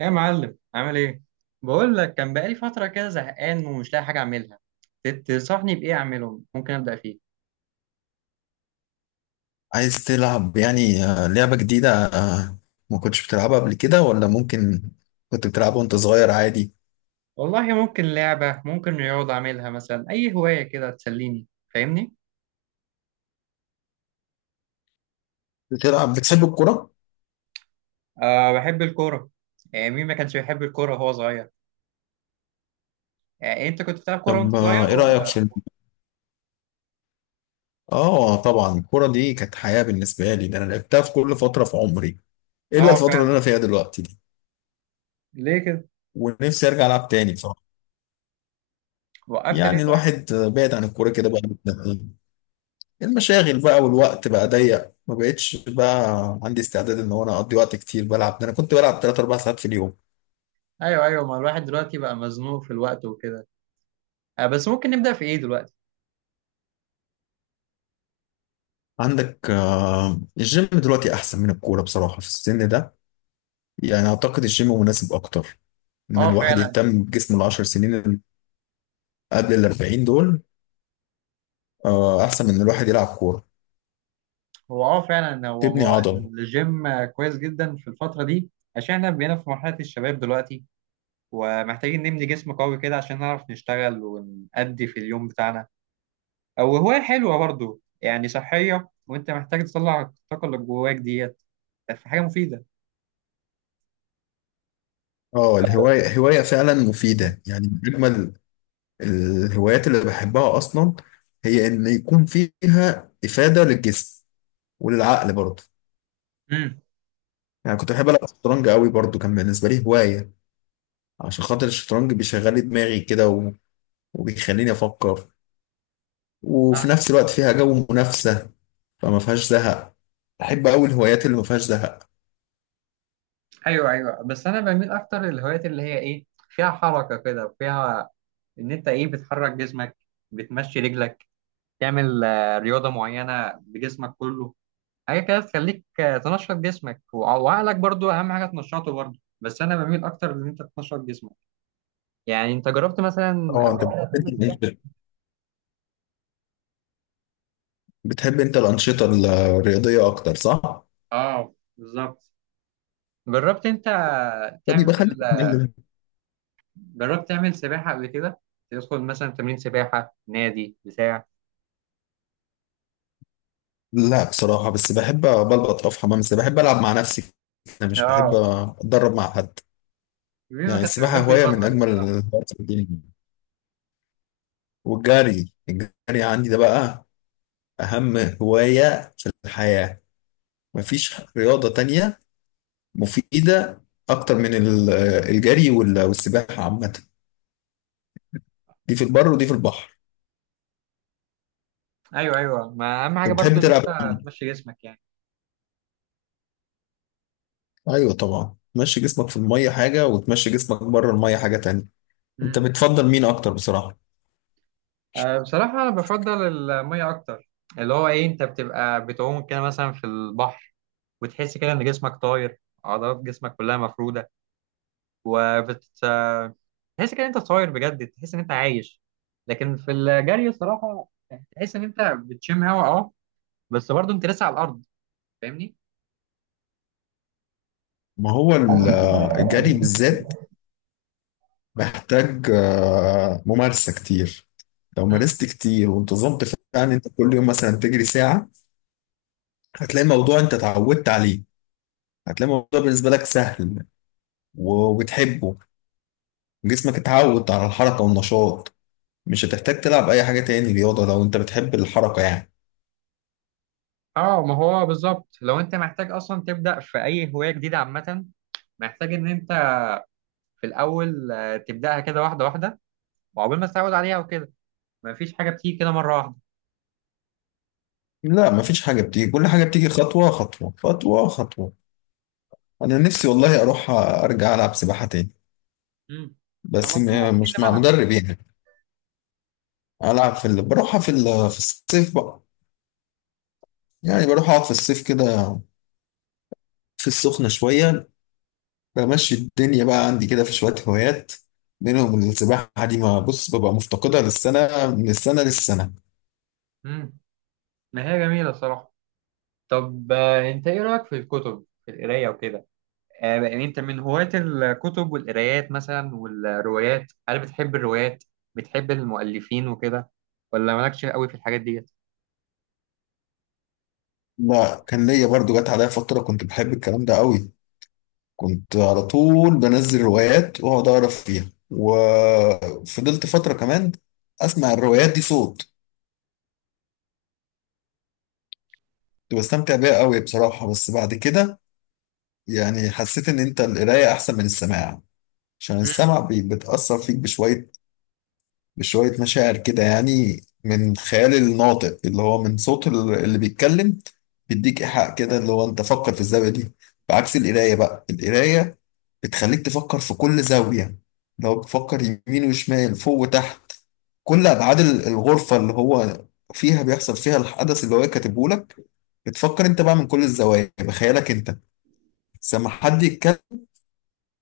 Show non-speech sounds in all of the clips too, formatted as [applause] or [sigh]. يا معلم عامل ايه؟ بقول لك كان بقالي فتره كده زهقان ومش لاقي حاجه اعملها. تنصحني بايه اعمله ممكن ابدا فيه؟ عايز تلعب يعني لعبة جديدة ما كنتش بتلعبها قبل كده ولا ممكن كنت بتلعبها وانت صغير عادي. والله ممكن لعبه ممكن رياضه اعملها مثلا اي هوايه كده تسليني. فاهمني؟ بتحب الكرة؟ أه بحب الكوره. يعني مين ما كانش بيحب الكوره وهو صغير؟ يعني انت كنت بتلعب كوره وانت طب صغير ايه رأيك ولا؟ في اه طبعا الكرة دي كانت حياة بالنسبة لي، ده انا لعبتها في كل فترة في عمري إيه الا اه الفترة اللي انا فعلا. فيها دلوقتي دي. ليه كده؟ ونفسي ارجع العب تاني بصراحة. وقفت ليه يعني طيب؟ الواحد بعد عن الكورة كده بقى له سنتين. المشاغل بقى والوقت بقى ضيق، ما بقتش بقى عندي استعداد ان هو انا اقضي وقت كتير بلعب، ده انا كنت بلعب 3 4 ساعات في اليوم. ايوه ايوه، ما الواحد دلوقتي بقى مزنوق في الوقت وكده. أه بس ممكن نبدا في ايه دلوقتي؟ عندك الجيم دلوقتي احسن من الكوره بصراحه في السن ده. يعني اعتقد الجيم مناسب اكتر ان اه الواحد فعلا. يهتم بجسمه العشر سنين اللي قبل الاربعين دول احسن من إن الواحد يلعب كوره، هو اه فعلا هو تبني عضل. الجيم كويس جدا في الفترة دي. عشان احنا بقينا في مرحلة الشباب دلوقتي، ومحتاجين نبني جسم قوي كده عشان نعرف نشتغل ونأدي في اليوم بتاعنا. او هواية حلوة برضو، يعني صحية، وانت محتاج تطلع الطاقة اللي جواك ديت في حاجة مفيدة. اه، الهوايه هوايه فعلا مفيده، يعني من اجمل الهوايات اللي بحبها اصلا هي ان يكون فيها افاده للجسم وللعقل برضه. امم يعني كنت بحب العب شطرنج قوي برضه، كان بالنسبه لي هوايه عشان خاطر الشطرنج بيشغل لي دماغي كده وبيخليني افكر، وفي نفس الوقت فيها جو منافسة فما فيهاش زهق. بحب أوي الهوايات اللي ما فيهاش زهق. ايوه ايوه، بس انا بميل اكتر للهوايات اللي هي ايه فيها حركه كده، وفيها ان انت ايه بتحرك جسمك، بتمشي رجلك، تعمل رياضه معينه بجسمك كله. حاجه كده تخليك تنشط جسمك وعقلك برضو، اهم حاجه تنشطه برضو، بس انا بميل اكتر ان انت تنشط جسمك. يعني انت جربت مثلا اه، قبل انت كده بتحب انت تعمل سباحه؟ الأنشطة بتحب انت الأنشطة الرياضية أكتر صح؟ اه بالظبط. جربت انت تعمل، فبيبقى خليك تتكلم. جربت تعمل سباحه قبل كده؟ تدخل مثلا تمرين سباحه نادي بتاع؟ لا بصراحة بس بحب بلبط أقف حمام، بس بحب ألعب مع نفسي. أنا مش بحب اه. أتدرب مع حد. مين ما يعني كانش السباحة بيحب هواية يبطل من أجمل الصراحه؟ الهوايات في الدنيا. والجري، الجري عندي ده بقى أهم هواية في الحياة. مفيش رياضة تانية مفيدة أكتر من الجري والسباحة عامة، دي في البر ودي في البحر. ايوه ايوه، ما اهم حاجه أنت بتحب برضو ان تلعب انت إيه؟ تمشي جسمك يعني. أيوه طبعا تمشي جسمك في المية حاجة وتمشي جسمك بره المية حاجة تانية. أنت امم بتفضل مين أكتر بصراحة؟ أه بصراحه انا بفضل الميه اكتر. اللي هو ايه انت بتبقى بتعوم كده مثلا في البحر، وتحس كده ان جسمك طاير، عضلات جسمك كلها مفروده، وبت تحس كده إن انت طاير بجد، تحس ان انت عايش. لكن في الجري الصراحه تحس ان انت بتشم هوا، اه، بس برضه انت لسه على الارض. فاهمني؟ ما هو الجري بالذات محتاج ممارسة كتير. لو مم. مارست كتير وانتظمت فعلا أنت كل يوم مثلا تجري ساعة هتلاقي الموضوع أنت اتعودت عليه، هتلاقي الموضوع بالنسبة لك سهل وبتحبه. جسمك اتعود على الحركة والنشاط، مش هتحتاج تلعب اي حاجة تاني رياضة لو انت بتحب الحركة يعني. اه، ما هو بالظبط لو انت محتاج اصلا تبدا في اي هوايه جديده عامه، محتاج ان انت في الاول تبداها كده واحده واحده، وعقبال ما تتعود عليها وكده. مفيش حاجه بتيجي كده مره واحده. لا مفيش حاجة بتيجي، كل حاجة بتيجي خطوة خطوة خطوة خطوة. انا نفسي والله اروح ارجع العب سباحة تاني امم. طب بس ما تروح، ايه اللي مش مع منعك؟ مدرب يعني. العب بروحها في الصيف بقى. يعني بروح اقعد في الصيف كده في السخنة شوية، بمشي الدنيا بقى عندي كده في شوية هوايات منهم السباحة دي، ما بص ببقى مفتقدها للسنة من السنة للسنة. امم. ما هي جميله الصراحه. طب انت ايه رأيك في الكتب، في القراية وكده؟ يعني انت من هواة الكتب والقرايات مثلا والروايات؟ هل بتحب الروايات؟ بتحب المؤلفين وكده ولا مالكش قوي في الحاجات ديت؟ لا كان ليا برضو جت عليا فترة كنت بحب الكلام ده قوي، كنت على طول بنزل روايات واقعد اقرا فيها وفضلت فتره كمان اسمع الروايات دي صوت. كنت بستمتع بيها قوي بصراحه بس بعد كده يعني حسيت ان انت القرايه احسن من السماع. عشان مم. السمع بتاثر فيك بشويه، بشويه مشاعر كده يعني من خيال الناطق اللي هو من صوت اللي بيتكلم، بيديك ايحاء كده اللي هو انت فكر في الزاويه دي. بعكس القرايه، بقى القرايه بتخليك تفكر في كل زاويه، لو بتفكر يمين وشمال فوق وتحت كل ابعاد الغرفه اللي هو فيها بيحصل فيها الحدث اللي هو كاتبه لك، بتفكر انت بقى من كل الزوايا بخيالك انت. بس لما حد يتكلم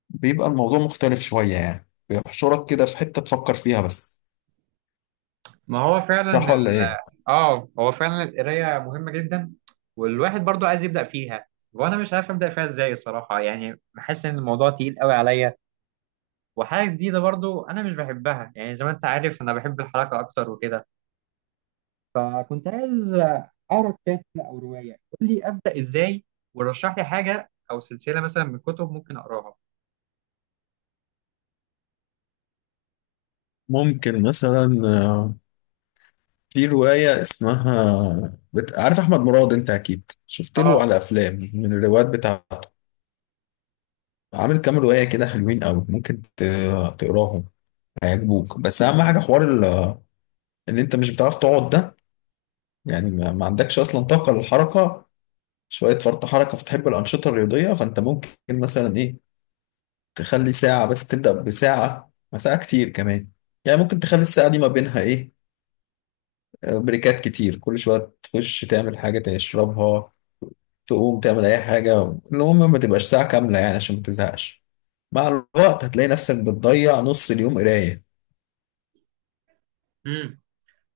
بيبقى الموضوع مختلف شويه، يعني بيحشرك كده في حته تفكر فيها بس. ما هو فعلا صح ال... ولا ايه؟ اه، هو فعلا القراية مهمة جدا. والواحد برضو عايز يبدأ فيها، وانا مش عارف ابدأ فيها ازاي الصراحة. يعني بحس ان الموضوع تقيل قوي عليا، وحاجة جديدة، برضو انا مش بحبها، يعني زي ما انت عارف انا بحب الحركة اكتر وكده. فكنت عايز اقرا كتاب كده او روايه. قول لي ابدا ازاي، ورشح لي حاجه او سلسله مثلا من كتب ممكن اقراها. ممكن مثلا في رواية اسمها عارف أحمد مراد؟ أنت أكيد شفت له اه. على أفلام من الروايات بتاعته. عامل كام رواية كده حلوين أوي، ممكن تقراهم هيعجبوك. بس أهم حاجة حوار إن أنت مش بتعرف تقعد ده، يعني ما عندكش اصلا طاقه للحركه، شويه فرط حركه فتحب الانشطه الرياضيه. فانت ممكن مثلا ايه تخلي ساعه بس، تبدا بساعه ما ساعه كتير كمان. يعني ممكن تخلي الساعه دي ما بينها ايه بريكات كتير، كل شويه تخش تعمل حاجه تشربها، تقوم تعمل اي حاجه. المهم ما تبقاش ساعه كامله يعني عشان ما تزهقش. مع الوقت هتلاقي نفسك بتضيع نص اليوم قرايه. امم.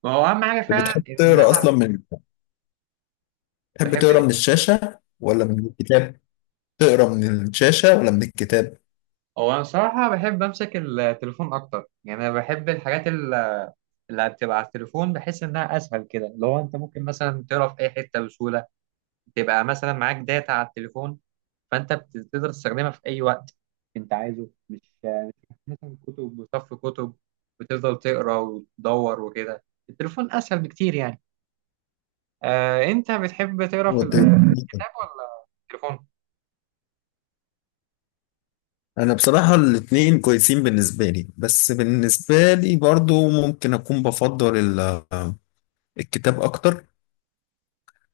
ما هو اهم حاجه أنت فعلا بتحب ان تقرا انا اصلا من، بتحب بحب تقرا ايه. من الشاشه ولا من الكتاب؟ تقرا من الشاشه ولا من الكتاب؟ هو انا صراحه بحب امسك التليفون اكتر. يعني انا بحب الحاجات اللي هتبقى على التليفون، بحس انها اسهل كده. لو انت ممكن مثلا تقرا في اي حته بسهوله، تبقى مثلا معاك داتا على التليفون، فانت تقدر تستخدمها في اي وقت انت عايزه، مش مثلا كتب، وصف كتب، وتفضل تقرا وتدور وكده. التليفون اسهل بكتير يعني. آه، انت بتحب تقرا هو في الكتاب ولا التليفون؟ انا بصراحة الاتنين كويسين بالنسبة لي، بس بالنسبة لي برضو ممكن اكون بفضل الكتاب اكتر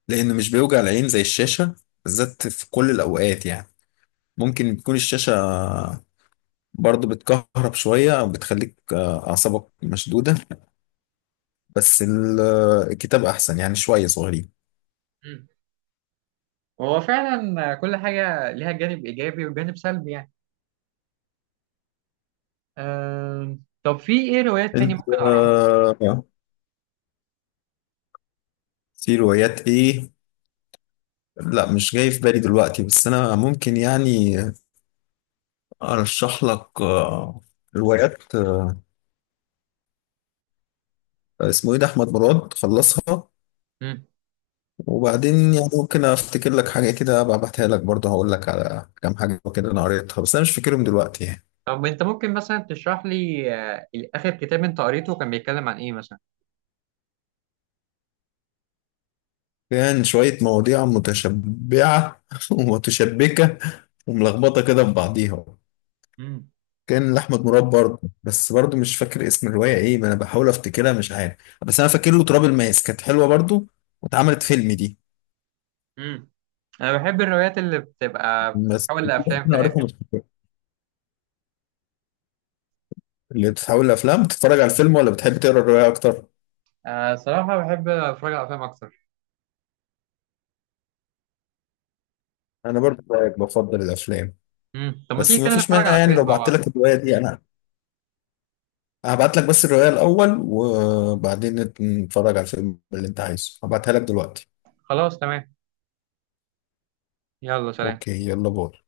لانه مش بيوجع العين زي الشاشة بالذات في كل الاوقات يعني. ممكن تكون الشاشة برضو بتكهرب شوية او بتخليك اعصابك مشدودة، بس الكتاب احسن يعني شوية صغيرين. مم. هو فعلا كل حاجه ليها جانب ايجابي وجانب سلبي يعني. آه، طب في ايه روايات تاني انت ممكن اقراها؟ آه، في روايات ايه؟ لا مش جاي في بالي دلوقتي، بس انا ممكن يعني ارشح لك روايات. اسمه ايه ده، احمد مراد خلصها. مم. وبعدين يعني ممكن افتكر لك حاجه كده ابقى ابعتها لك برضه، هقول لك على كام حاجه كده انا قريتها بس انا مش فاكرهم دلوقتي يعني. طب انت ممكن مثلا تشرح لي، آه، اخر كتاب انت قريته كان بيتكلم عن ايه مثلا؟ كان شويه مواضيع متشبعه [laughs] ومتشبكه وملخبطه كده في بعضيها، مم. كان لاحمد مراد برضه بس برضه مش فاكر اسم الروايه ايه، ما انا بحاول افتكرها مش عارف. بس انا فاكر له تراب الماس، كانت حلوه برضه واتعملت فيلم دي. مم. انا بحب الروايات اللي بتبقى بس بتتحول لافلام في انا الاخر. قريتها مش فاكر. اللي بتتحول لافلام بتتفرج على الفيلم ولا بتحب تقرا الروايه اكتر؟ آه صراحه بحب اتفرج على افلام اكتر. انا برضو زيك بفضل الافلام، مم. طب ما بس تيجي ما كده فيش نتفرج مانع على يعني فيلم لو مع بعت بعض؟ لك الروايه دي انا هبعت لك بس الروايه الاول، وبعدين نتفرج على الفيلم اللي انت عايزه. هبعتها لك دلوقتي. خلاص تمام. يلا سلام. اوكي، يلا باي.